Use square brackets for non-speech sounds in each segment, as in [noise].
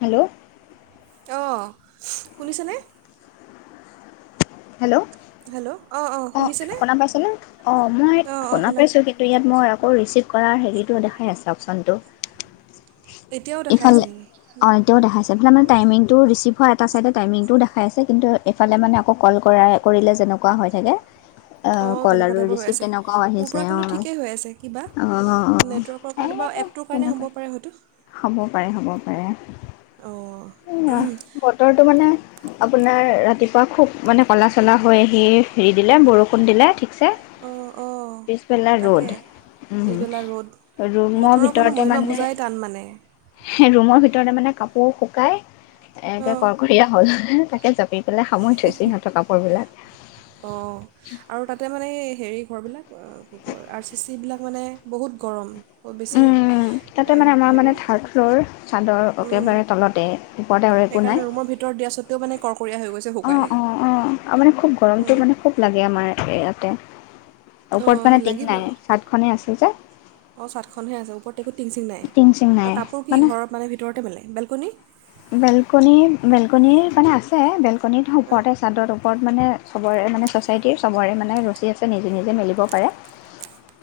Hello. অ শুনিছেনে। Hello. Hello. অঁ অঁ অ শুনিছেনে শুনা পাইছ নে। অ মই অঁ অঁ শুনা পাইছো কিন্তু ইয়াত মই। আকৌ ৰিচিভ কৰাৰ হেৰিটো দেখাই আছে অপচনটো। এতিয়াও দেখাই আছে ইফালে নেকি অ' এতিয়াও দেখাইছে ইফালে মানে টাইমিং টো ৰিচিভ - হয়, এটা ছাইডে টাইমিংটোও দেখাই আছে কিন্তু এইফালে মানে আকৌ কল কৰাই কৰিলে যেনেকুৱা হৈ থাকে। অ কল তেনেকুৱা আৰু টাইপৰ হৈ ৰিচিভ আছে তেনেকুৱাও মোৰ আহিছে পৰা কিন্তু অঁ ঠিকেই হৈ আছে কিবা অঁ অঁ নেটৱৰ্কৰ এই কাৰণে বা এপটোৰ কাৰণে তেনেকুৱা হ'ব পাৰে হয়তো। [inaudible] অঁ সেয়া বতৰটো মানে। আপোনাৰ ৰাতিপুৱা খুব মানে ক'লা-চলা হৈ আহি হেৰি দিলে বৰষুণ দিলে। ঠিকছে অঁ অঁ পিছবেলা তাকে ৰ'দ, পিছবেলা ৰ'দ উ ৰুমৰ বতৰৰ কোনো ভিতৰতে মহিমা মানে বুজাই টান মানে ৰুমৰ ভিতৰতে মানে কাপো- অও শুকাই। একে অঁ কৰ্কৰীয়া হ'ল। তাকে যাবি কেলেই সামৰি থৈছে সিহঁতৰ কাপোৰ বিলাক। অ আৰু তাতে মানে হেৰি ঘৰবিলাক। কি কয় আৰ-চি-চিবিলাক মানে বহুত গৰম। অ বেছি উম তাতে মানে আমাৰ মানে হেৰি। থাৰ্ড ফ্ল'ৰ চাদৰ একেবাৰে তলতে ওপৰত আৰু একো নাই। সেইকাৰণে ৰুমৰ ভিতৰত দিয়া স্বত্বেও মানে কৰকৰীয়া হৈ গৈছে শুকাই অ-অ-অ মানে খুব গৰমতটো মানে খুব লাগে আমাৰ। ইয়াতে। অঁ ওপৰত মানে টিং নাই চাট খনে আছে। কি কৈছা। অ চাডখনহে আছে ওপৰত। একো টিং, চিং নাই টিং চিং আৰু নাই কাপোৰ কি ঘৰত মানে ভিতৰতে মেলে। বেলকনি বেলকনি-বেলকনিৰ মানে আছে বেল কণিত অঁ সোকোৱাতে চাদৰ ওপৰত মানে চবৰে মানে ছ'চাইটিৰ, চবৰে মানে ৰচী আছে নিজে-নিজে মেলিব পাৰে।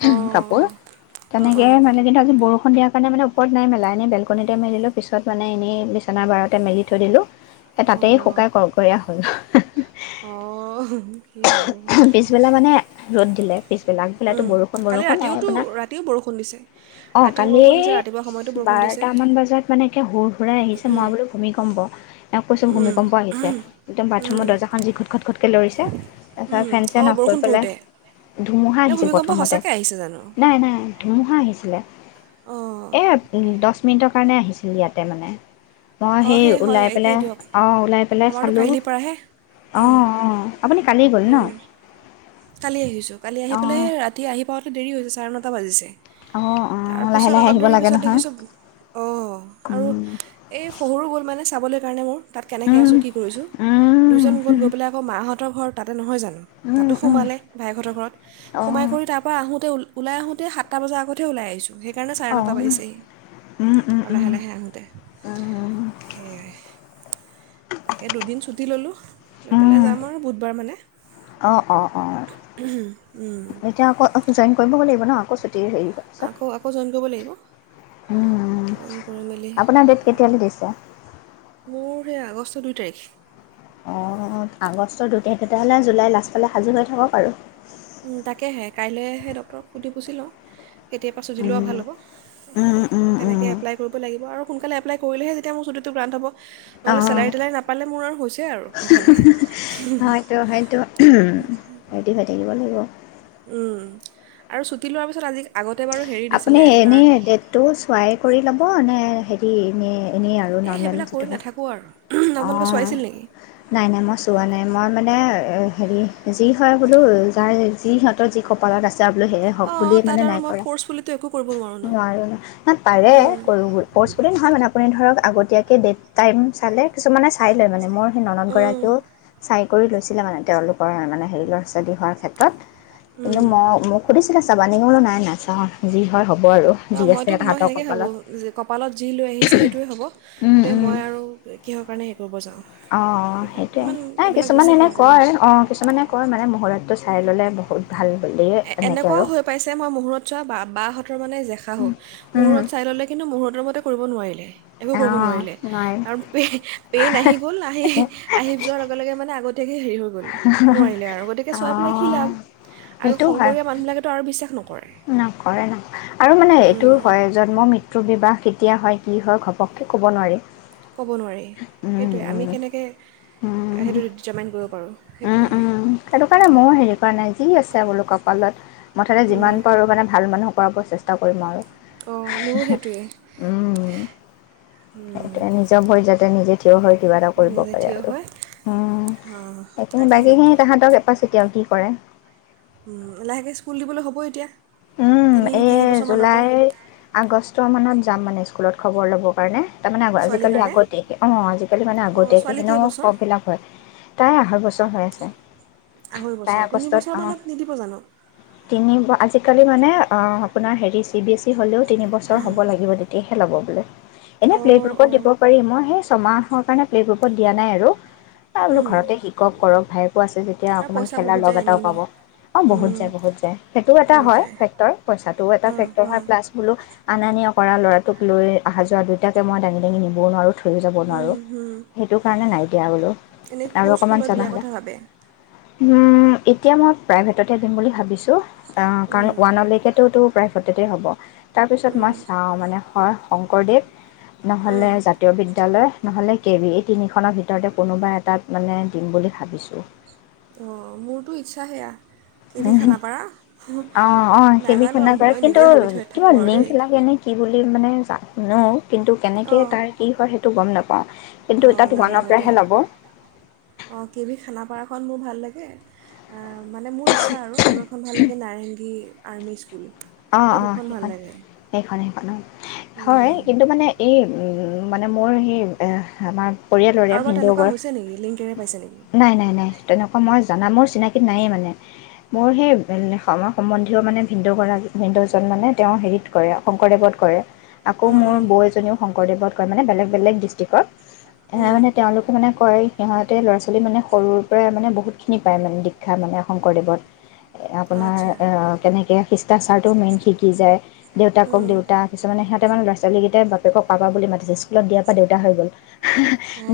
উ কাপোৰ অঁ তেনেকে অঁ মানে কিন্তু আজি বৰষুণ দিয়া। মানে-মানে ওপৰত নাই মেলা, এনেই বেলকনিতে মেলিলো পিছত মানে এনেই বিচনাৰ বাৰতে মেলি থৈ দিলোঁ। এ অঁ তাতেই অঁ শুকাই কৰকৰীয়া হল। অঁ কি হ'ব। পিছবেলা মানে ৰ'দ দিলে। পিছবেলা আগবেলাটো উম, বৰষুণ কালি বৰষুণ নাই ৰাতিওতো আপোনাৰ ৰাতিও বৰষুণ দিছে অ ৰাতিও কালি বৰষুণ দিছে ৰাতিপুৱা সময়তো বৰষুণ দিছে বাৰটামান বজাত মানে একে হুৰ- হুৰাই আহিছে মই বোলো ভূমিকম্প এওক কৈছো উম ভূমিকম্প আহিছে একদম বাথৰুমত উম দৰ্জাখন যি ঘট - ঘট - ঘটকে লৰিছে। সেয়া উম ফেন চেন অঁ অফ কৰি বৰষুণ পেলাই পৰোঁতে ধুমুহা নে আহিছিল ভূমিকম্প প্ৰথমতে, সঁচাকৈ আহিছে জানো নাই - নাই ধুমুহা আহিছিলে। অঁ এ দহ মিনিটৰ কাৰণে আহিছিল ইয়াতে মানে মই অঁ সেই হয় ওলাই একেই পেলাই দিয়ক অঁ', ওলাই পেলাই আমাৰতো চালোঁ অঁ', কাহিলীৰ পৰাহে - অঁ', আপুনি কালিয় গ'ল উম, ন',? কালি আহিছো কালি আহিাই স', অঁ ৰা আহী পোৱাতে দেৰি হৈছে চাৰে নটা বাজিছে। অঁ অঁ লাহে তাৰপিছত লাহে অলপ আহিব দেৰি লাগে পিছত নহয় দেখিছো অ', আৰু উম এই শহৰু গ'ল মানে চাবলৈ সেইকাৰণে মোৰ তাত কেনেকৈ উম আছোঁ, কি কৰিছোঁ, দুইজন উম গ'ল গৈ পেলাই আকৌ মাহঁত ঘৰ তাতে নহয় জানো? তাতো উম', উম সোমালে ভাইেহঁতৰ ঘৰত সোমাই অঁ কৰি তাৰ পৰা আহোঁ মতে ওল আহোতে সাত বজ আগতে ওলাই আহিচো সেইকাৰণে চাৰে অঁ নটা বাজিছেহি উম উম আৰু লাহে উম -লাহে আহোঁতে সেয়াই। তাকে দুদিন ছুটি ল'লোঁ। লৈ পেলাই যাম আৰু বুধবাৰ মানে। অ', - অ', - অ ', এতিয়া আকৌ জাইন কৰিব লাগিব ন', আকৌ দেৰি হৈ গৈছে, আকৌ আকৌ জইন কৰিব লাগিব উম জইন কৰি মেলি ', আপোনাৰ ডেট কেতিয়ালৈ দিছে। মোৰ সেই আগষ্ট দুই তাৰিখ। অঁ ', আগষ্টৰ দুই তাৰিখ তেতিয়াহলে জুলাই লাষ্টফালে সাজু হৈ থাকক আৰু উম ', তাকেহে কাইলৈহে ডক্টৰক সুধি পুচি লওঁ। কেতিয়াবা চুটী লোৱা উম ভাল হ'ব, উম উম তেনেকৈ এপ্লাই কৰিব লাগিব আৰু সোনকালে এপ্লাই কৰিলেহে যেতিয়াৰ ছুটীটো গ্ৰাণ্ট হ'ব। নহ'লে অঁ চেলাই তেলাই নাপালে মোৰ আৰু হৈছে আৰু সেইফালে হম ', হয়তো হয়তো ৰেডি হৈ থাকিব লাগিব উম', আৰু ছুটি লোৱাৰ পিছত আজি আগত, আপুনি এনে ডেটটো চোৱাই কৰি ল'ব নে', হেৰি এনে, এনেই আৰু এই নৰ্মেল সেইবিলাক কৰি যিটো হয়। নাথাকোঁ আৰু আপোনালোকে অ', চোৱাইছিল নেকি নাই-নাই মই চোৱা নাই। মই মানে, হেৰি যি', হয় বোলো যাৰ যি', সিহঁতৰ যি', কপালত আছে যাবলৈ সেয়ে হওক অঁ বুলি তাত মানে আৰু নাই মই কৰা। ফ'ৰ্চফুলিতো একো কৰিব নোৱাৰোঁ ন নোৱাৰে, ন', পাৰে উম, ফৰ্চ বুলি নহয় মানে আপুনি ধৰক আগতিয়াই কি ডেট? টাইম চালে? কিছুমানে চাই লয় মানে মই, সেই উম, ননদগৰাকীয়েও চাই, কৰি লৈছিলে মানে তেওঁলোকৰ মানে হেৰি ল'ৰা-ছোৱালী হোৱাৰ ক্ষেত্ৰত কিন্তু উম। মই', মোক সুধিছিলে চাব, জানিবলৈ নাই নাচাওঁ যি হয় হব আৰু যি ন', আছে মইতো মই', তাহাঁতৰ সেনেকেই ভাবোঁ, কপালত কপালত যি লৈ আহিছে সেইটোৱে হ'ব উম, গতিকে উম। মই আৰু কিহৰ কাৰণে? কৰিব যাওঁ অ', সেইকাৰণে সেইটোয়ে ইমান নাই এইবিলাক কিছুমানে বিশ্বাস এনে নকৰোঁ আৰু কয়', অ', কিছুমানে কয়, মানে মুহৰটো চাই ল'লে বহুত ভাল। বুলি এনেকে আৰু এনেকুৱাও হৈ পাইছে মই মুহূৰত চোৱা বা, বাহ, বা হতৰ মানে জেখাশাহু, উম মুহূৰত চাই ল'লে কিন্তু মুহূৰতৰ মতে, কৰিব নোৱাৰিলে। একো কৰিব অঁ নোৱাৰিলে, নোৱাৰিম কাৰন পেইন আহি গ'ল আহি', -আহি', যোৱাৰ লগে-লগে মানে আগতে, হেৰি হৈ গ'ল নোৱাৰিলে আৰু গতিকে চোৱাই পেলাই কি অঁ লাভ আৰু সেইটোও হয় শংকৰীয়া মানুহবিলাকেতো আৰু, বিশ্বাস ন', নকৰে- নকৰে আৰু মানে এইটোও উম হয় জন্ম- মৃত্যু-বিবাহ, কেতিয়া হয়', কি', হয়', ঘপককে ক'ব নোৱাৰি। ক'ব নোৱাৰি উম, সেইটোৱে আমি উম, কেনেকে, উম, সেইটো জাৰমাইণ্ট কৰিব পাৰোঁ উম, সেইটোৱেই। উম, সেইটো কাৰণে ময়ো হেৰি কৰা নাই, যি আছে বোলো কপালত। মুঠতে যিমান পাৰোঁ মানে ভাল মানুহক, খুৱাব চেষ্টা কৰিম আৰু, অঁ মোৰো সেইটোৱে উম', সেইটোৱে নিজৰ ভৰি জ, তে নিজে হয় কিবা এটা কৰিব নিজে পাৰে থিয় আৰু হয় উম অঁ সেইখিনি তাকেহে বাকী খিনি এটা চিতিয়াও কি কৰে? লাহেকৈ স্কুল দিবলৈ হ'ব এতিয়া। উম, তিনি এই তিনি বছৰমানৰ পৰা জুলাইৰ আগষ্ট মানত যাম মানে স্কুলত খবৰ ল'বৰ কাৰণে। তাৰমানে ছোৱালীৰ আজিকালি কাৰণে আগতীয়াকে অ' আজিকালি মানে অঁ আগতিয়াকে ছোৱালী হেনো কেইবছৰ ফ্ৰম ফিলাপ হয়, তাই আঢ়ৈ বছৰ ছয় হৈ আছে। আঢ়ৈ তাই বছৰ আগষ্টত তিনিবছৰ অঁ মানত নিদিব জানো। তিনি আজিকালি মানে, আপোনাৰ হেৰি চি বিএছি ই হ'লেও তিনিবছৰ হ'ব লাগিব তেতিয়াহে ল'ব। বোলে। এনে প্লে অঁ গ্ৰুপত অঁ দিব পাৰি মই ছমাহৰ কাৰণে প্লে'গ্ৰুপত দিয়া নাই আৰু। এ বোলো ঘৰতে শিকক কৰক। ভায়েক ত আছে যেতিয়া আৰু অকমান পইচা খেলাৰ বহুত লগ যায় এনেই এটাও পাব এনেই অ' বহুত যায়, বহুত যায় সেইটোও এটা বহুত হয় যায় ফেক্টৰ পইচাটো এটা অঁ ফেক্টৰ হয়, অঁ প্লাছ বোলো আনা নিয়া কৰা ল'ৰাটোক লৈ অহা যোৱা দুয়োটাকে মই দাঙি-দাঙি নিবও নোৱাৰোঁ। লৈ যাব নোৱাৰো সেইটো কাৰণে নাই দিয়া, বোলো এনেই আৰু কোন অকনমান স্কুলত জনা দিয়া হলে, কথা ভাবে উম, এতিয়া মই প্ৰাইভেটতে দিম বুলি ভাবিছো। অঁ কাৰণ ওৱানৰ লৈকেতো টো প্ৰাই সততে হ'ব। তাৰপিছত মই চাওঁ মানে হয়, শংকৰদেৱ নহ'লে জাতীয় বিদ্যালয়, নহ'লে কে ভি এই তিনিখনৰ ভিতৰতে কোনোবা এটাত মানে দিম বুলি ভাবিছোঁ। অ' মোৰটো ইচ্ছা, সেয়া কে ভি উম, খানাপাৰা অ-অ, কে ভি নাজানো আৰু খানাপাৰা মই কিন্তু নিজে ভাবি থৈ কিবা থাকোঁ আৰু লিংক দেই লাগে নে কি বুলি? কি মানে ঝা ন [unintelligible] কিন্তু কেনেকৈ তাৰ কি হয় সেই টো গম নাপাওঁ কিন্তু অ তাত ওৱানৰ নাজানো পৰাহে দেই ল'ব অ কে ভি খানাপাৰাখন মোৰ ভাল লাগে। স [unintelligible] মানে মোৰ ইচ্ছা আৰু এখন ভাল লাগে নাৰেংগী আৰ্মি স্কুল অ এই অ দুখন ভাল সেইখন লাগে সেইখনে পন [unintelligible] উম, হয় কিন্তু মানে এই মানে মোৰ সেই আমাৰ পৰিয়ালৰে কাৰোবাৰ ভিন্দ তেনেকুৱা হয় হৈছে নেকি লিংকেৰে পাইছে নেকি নাই নাই নাই তেনেকুৱা মই জানা মোৰ চিনাকী নাইয়ে মানে মোৰ সেই সময় সম্বন্ধীয়ও মানে ভিন্দেউ হয় আৰু ভিন্দেউজন মানে তেওঁ হেৰিত কৰে শংকৰদেৱত কৰে আকৌ অঁ মোৰ অঁ বৌ এজনীও শংকৰদেৱত কৰে মানে বেলেগ বেলেগ ডিষ্ট্ৰিকত এ উম, মানে তেওঁলোকে মানে কৰে সিহঁত তে ল'ৰা ছোৱালী মানে সৰুৰ পৰাই মানে বহুতখিনি পায় মানে দীক্ষা মানে শংকৰদেৱত আপোনাৰ আচ্ছা কেনেকৈ খিষ্টাচাৰ্ট টো মেইন শিকি যায় দেউতাকক উম, দেউতা কিছুমানে সিহঁতে মান লৰাৱালীকেইটা বেক পা মাতি স্কুলত দিয়াৰ পৰা দেউতা হৈ গল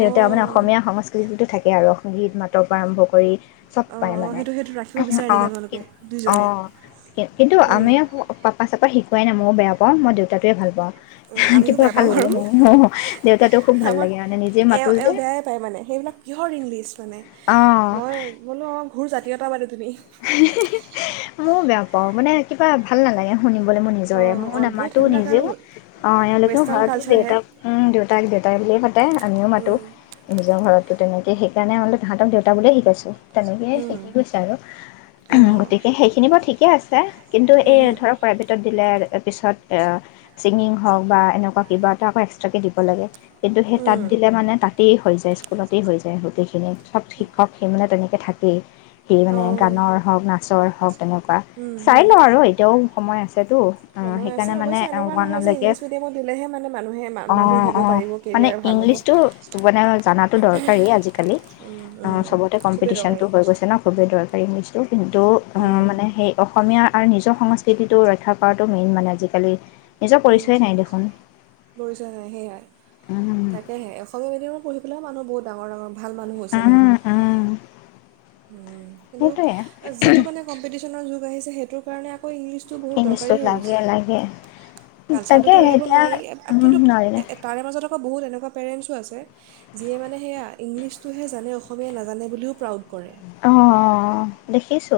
দেউতা মানে অসমীয়া সংস্কৃতিতটো থাকে আৰু গীত মাতৰ আৰম্ভ কৰি চব পাই অঁ অঁ মানে সেইটো সেইটো ৰাখিব বিচাৰে অ নেকি কি আপোনালোকে অ দুইজনে কিন্তু উম, আমি পাপা চাকক শিকোৱাই বেয়া পাওঁ মই দেউতাটোৱে ভাল পাওঁ আমিও কিবা বেয়া ভাল পাওঁ লাগে আৰু মোৰ দেউতাটো খুব ভাল আমাৰ লাগে মানে নিজে মাতো এওঁ এওঁ যে। বেয়াই পায় মানে সেইবিলাক কিহৰ ইংলিছ মানে অ', মই বোলো সুজাতীয়তাদি তুমি মই বেয়া পাওঁ মানে কিবা ভাল নালাগে শুনিবলৈ মোৰ নিজৰে অঁ মোৰ অদ্ভুত নামাতো সেইবিলাক আৰু নিজেও অঁ এওঁলোকেও ৱেষ্টাৰ্ণ ঘৰতো কালচাৰহে দেউতাক দেউতাক দেউতাই বুলিয়ে পাতে আমিও মাতোঁ উম, নিজৰ ঘৰত ত' তেনেকে সেইকাৰণে মান তাহাঁক দেউতা বুলিয়ে শিকাইছো তেনেকে হুম, শিকি কৈছে আৰু উ অঁ গতিকে সেইখিনি বৰ ঠিক থিকে আছে কিন্তু হুম, এই হুম, ধৰক প্ৰাইভেটত দিলে পিছত ছিংগিং হওক বা এনেকুৱা কিবা এটা আকৌ এক্সট্ৰাকে দিব লাগে কিন্তু সেই তাত উম, দিলে মানে তাতেই হৈ যায় স্কুলতেই হৈ যায় গোটেইখিনি চব শিক্ষক সেই মানে তেনেকৈ থাকেই কি মানে অঁ গানৰ হওক নাচৰ হওক তেনেকুৱা হুম, চাই হুম। লওঁ আৰু এতিয়াও সময় আছেতো অ', সময় আছে সেইকাৰণে মানে অৱশ্যে এনেকুৱা নহয় যে ৱানলৈকে ইংলিছ মিডিয়ামত দিলেহে মানে মানুহে মা- মানুহ অ', হ'ব - অ', পাৰিব মানে কেৰিয়াৰ ভাল হ'ব ইংলিছতটো মানে জানাতো দৰকাৰী আজিকালি উম, অ উম, ', চবতে খুবেই দৰকাৰী কম্পিটিশনতটো হৈ গৈছে ন খুবেই দৰকাৰী। [inaudible] কিন্তু উম, মানে সেই অসমীয়া আৰু নিজৰ সংস্কৃতিটো ৰক্ষা কৰাটো মেইন মানে আজিকালি। নিজৰ উম পৰিচয়ে নাই দেখোন ', পৰিচয় নাই সেয়াই উম তাকেহে অসমীয়া মিডিয়ামৰ পঢ়ি বোলে মানুহ বহুত ডাঙৰ -ডাঙৰ ভাল মানুহ হৈছে মানে। উম উম কিন্ত সেইটোৱে যিটো মানে কম্পিটিচন যোগ আহিছে সেইটো কাৰণে আকৌ ইংলিছটো বহুত দৰকাৰী ইংলিছটো হৈ লাগে গৈছে, লাগে তাকে কালচাৰটোতো এৰিব এতিয়া নোৱাৰি উম কিন্তু নোৱাৰিলে তাৰে মাজত আকৌ বহুত এনেকুৱা পেৰেণ্টছো আছে যিয়ে মানে সেয়া ইংলিছটোহে জানে অসমীয়া নাজানে বুলিও প্ৰাউড। কৰে অ', - অ', দেখিছো।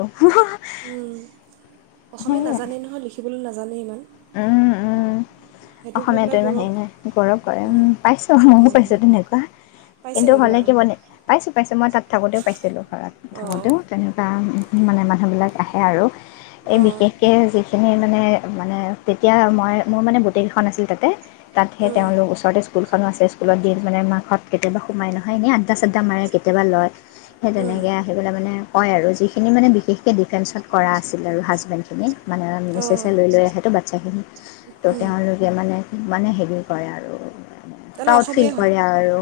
উম', অসমীয়া নাজানে নহয় লিখিবলৈ নাজ নাজানে ইমান উম ', -উম ', সেইটোক লৈ অসমীয়াটো পেলাই ইমান গৌৰৱ হেৰি নাই গৌৰৱ কৰে উম ', পাইছোঁ ময়ো উম। পাইছোঁ তেনেকুৱা পাইছে কিন্তু নেকি হ'লে বাৰু কি মানে পাইছোঁ -পাইছোঁ মই তাত থাকোঁতেও পাইছিলোঁ ঘৰত অঁ থাকোঁতেও তেনেকুৱা মানে মানুহবিলাক আহে আৰু এই অঁ বিশেষকে যি খিনি মানে -মানে তেতিয়া মই মোৰ মানে গোটেইকেইখন আছিল তাতে তাতহে অঁ তেওঁলোকৰ ওচৰতে স্কুল খনো আছে স্কুলত দি মানে মাকহত কেতিয়াবা সোমাই নহয় এনে আ্ডা চা্ডা মাৰে কেতিয়াবা লয়। সেই তেনেকৈ আহি পেলাই মানে হয় আৰু যিখিনি মানে বিশেষকৈ ডিফেন্সত কৰা আছিল আৰু হাজবেণ্ডখিনি। মানে আ', মিচেছে অঁ লৈ- লৈ আহেটো বা চাহনি তো', উম তেওঁলোকে মানে মানে হেৰি কৰে আৰু তেনে প্ৰাউড ফিল অসমীয়াই হয় কৰে আৰু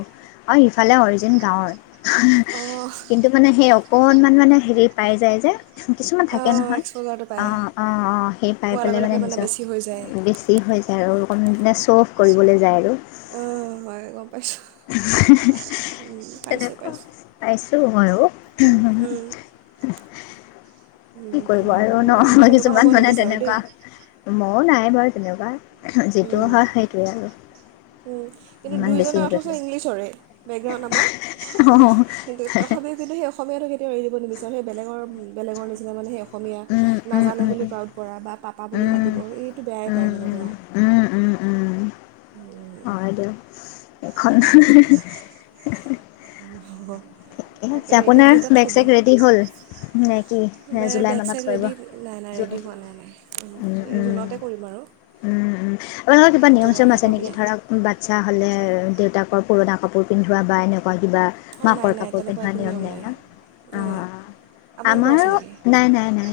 অ', ইফালে অৰিজিন গাঁৱৰ। হ ', - হ অঁ ', কিন্তু মানে সেই অকণমান মানে হেৰি পাই যায় যে। কিছুমান থাকে অঁ নহয় এক্সপ'জাৰটো পায় অঁ ', - অঁ ', -অঁ ', সেই পাই পোৱাৰ পেলাই লগে মানে লগে নিজক বেছি হৈ বেছি হৈছে তেওঁ আৰু অকমান বিকনে অ' হয় গম পাইছো। পাইছোঁ তেনেকুৱা পাইছোঁ। পাইছোঁ ময়ো উম উম। উম, কি কৰিব হ'ব আৰু মই আমি ন তেনেকুৱা হ'ব কিছুমান মানে নিবিচাৰোঁ দেই তেনেকুৱা ম নাই বাৰু তেনেকুৱা। যিটো হয় সেইটোৱে আৰু কিন্তু ইমান বেছি দুইজনে হেৰি কৰি অথচ থাকিলে ইংলিছৰে, বেগগ্ৰাউণ্ড আমাৰ। কিন্তু অঁ - কিন্তু তথাপিও যিটো সি অসমীয়াটো কেতিয়াও এৰি দিব নিবিচাৰে সেই বেলেগৰ - বেলেগৰ নিচিনা মানে সেই অসমীয়া উম উম নাজানে উম বুলি উম প্ৰাউড কৰা বা পাপ পা বুলি উম মাতিব। এইটো বেয়াই পায় উম, মানে তেওঁ। উম, উম, উম, উম। [unintelligible] এখন। [unintelligible] ঠিকে এতিয়া আপোনাৰ কেইটাত বেগ শুব চেগ ৰেডি হ'ল, নে কি? নে জুলাই বেগ মানত চেগ কৰিব? ৰেডি নাই নাই জুন ৰেডি হোৱা নাই উম, নাই এই উম, জোনতে কৰিম আৰু। উম, আপোনালোকৰ কিবা নিয়ম জুনৰ চিয়ম আছে শেষৰ নেকি পিনে ধৰক বাচ্ছা হ'লে দেউতাকৰ। পুৰণা কাপোৰ পিন্ধোৱা বা এনেকা। কিবা অঁ নাই মাকৰ নাই কাপোৰ তেনেকুৱা পিন্ধোৱা একো নিয়ম নাই না অ। নাই আপোনালোকৰ আছে আমাৰো নেকি নাই নাই নাই।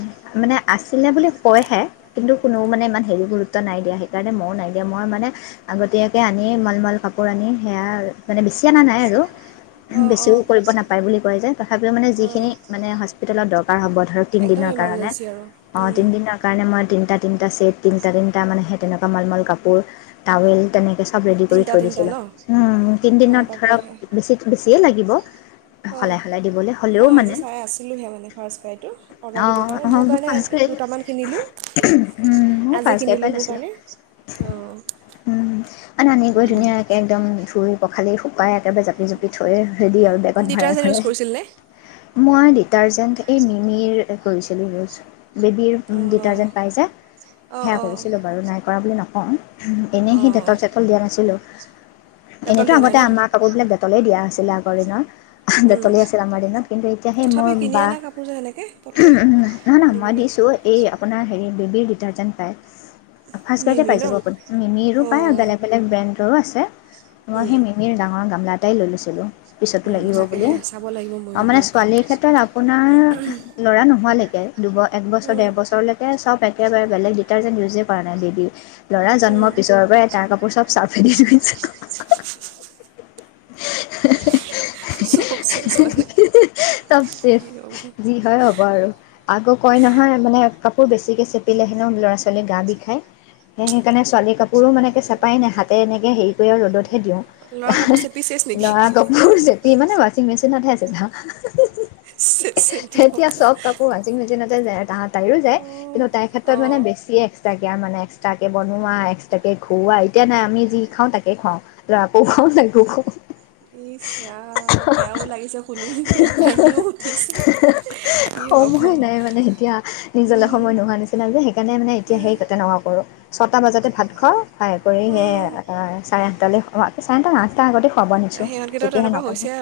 মানে আছিলে বুলি কয়হে কিন্তু কোনো মানে ইমান হেৰি গুৰুত্ব নাই দিয়া সেইকাৰণে মইও নাই দিয়া মই মানে আগতীয়াকে আনি মলমল কাপোৰ আনি সেয়া মানে বেছি অনা নাই আৰু। অঁ বেছিও অঁ কৰিব নাপায় বুলি কোৱা যায় তথাপিও মানে অঁ যিখিনি মানে। যোনদিনত দৰকাৰ হব ধৰক একদম তিনদিনৰ কাৰণে ইমাৰ্জেঞ্চি আৰু অ উম, তিনদিনৰ কাৰণে মই তিনটা। তিনটা চেট তিটা তিনিটা মানে সে তেনেকুৱা মালমল কাপোৰ টাৱেল তেনেকে। চব ৰেদি কৰি তিনিটা থৈ তিনিটা ন দিছিলো অঁ তিনদিনত তাকেহে ধৰক বেছি বেজিয়ে লাগিব। দিব। অঁ সলাই সলাই দিবলৈ হ'লেও মই আজি মানে। চাই আছিলোঁহে মানে ফাৰ্ষ্ট ফ্ৰাইটো অৰ্ডাৰ দিবৰ অঁ কাৰণে অঁ মোৰ কাৰণে পাঁচ কেজি দুটামান কিনিলোঁ মই আজি ফাৰ্ষ্ট গাড়ী কিনিলোঁ পৰাই মোৰ লৈছিলোঁ কাৰণে অঁহ। উম, মানে আনি গৈ ধুনীয়াকৈ একদম ধুই পখালি শুকাই। একবাৰে জাপি জপি থৈ ৰেডি আৰু বেগত ভৰাই ডিটাৰজেণ্ট ইউজ ভৰাই। কৰিছিলনে মই ডিটাৰজেণ্ট। এই মিমিৰ। কৰিছিলো। বেবীৰ অঁ ডিটাৰ্জেণ্ট পাই যে অঁ সেয়া অঁ কৰিছিলোঁ বাৰু নাই কৰা বুলি নকওঁ। অ। এনেই সি অঁ ডেটল চেটল দিয়া নাছিলো লেতল এনেতো দিয়া নাই আগতে ন আমাৰ কাপোৰ বিলাক ডেটলেই দিয়া আছিল। বজাৰ কৰি যাও। উম। ডেটলে আছিল আমাৰ দিনত কিন্তু এতিয়া সে মোৰ বা। ৰ যে সেনেকৈ পটকে নহয় নহয় মই দিবলে। দিছোঁ এই আপোনাৰ বেবীৰ ডিটাৰ্জেণ্ট পায়। ফাষ্ট ফ্লৰতে মিমি পাই ন যাব আপুনি মিমিৰো পায় বেগ অঁ বেলেগ ব্ৰেড ৰো আছে মই উম সেই মিমিৰ ডাঙৰ গামলা টাই লৈ লৈছিলোঁ পিছতো উম লাগিব বুলি তাকেহে চাব লাগিব অ ময়ো মানে দিয়ক ছোৱালীৰ ক্ষেত্ৰত আপোনাৰ ল'ৰা উম নোহোৱালৈকে দুব এক বছৰ ডেৰ বছৰলৈকে চব এক একেবাৰে বেলেগ ডিটাৰজেন্ট ইউজে কৰা নাই বেবি ল'ৰা উম জন্মৰ পিছৰ পৰাই তাৰ কাপোৰ চব চাৰ্ফেদি ধুইছে [unintelligible] চব চেচ মানে চব ছেফ কি হ'ব যি হয় অ আৰু আকৌ কয় নহয় মানে কাপোৰ বেছিকে চেপিলে হেনও ল'ৰা ছোৱালী গা বিষখায় সে সেইকাৰণে ছোৱালী কাপোৰো মানেকে চেপাই নাই হাতে এনেকে হেৰি কৰি আৰু ৰ'দত ল'ৰা কাপোৰ চেপি চেচ দিও নেকি লৰা কাপোৰ চেপি পিনে মেচিনতহে আছিলা চেচেই দিব এতিয়া চব কাপোৰ ৱাছিং মেচিনতে যায় তাঁত তাইো যায় অঁ কিন্তু তাই ক্ষেত্ৰত মানে অঁ বেছি এক্সট্ৰা এতিয়া মানে এক্সট্ৰা বনোৱা এক্সট্ৰাকে খুৱাই তেতিয়া নাই আমি যি খাওঁ তাকে খোৱাঁও ল'ৰাকো খোৱাঁও তাইকো খাওঁ ইচ্ ৰাম বেয়াও লাগিছে শুনি উঠিছে কি হ'ব সময় নাই মানে এতিয়া নিজলে উম সময় নোহোৱা নিচিনা যে সেইকাৰণে মানে এতিয়া সেই তেনেকুৱা কৰো ছটা বজাতে ভাত খোৱা সহায় কৰি সেই উম চাৰে সা চাৰে সাতটা আঠ টকা আগতে প'ব নিশ্চয় সিহঁতকেইটাও তেতিয়াহে ন তেনেকুৱা টা হৈছে বজাত আৰু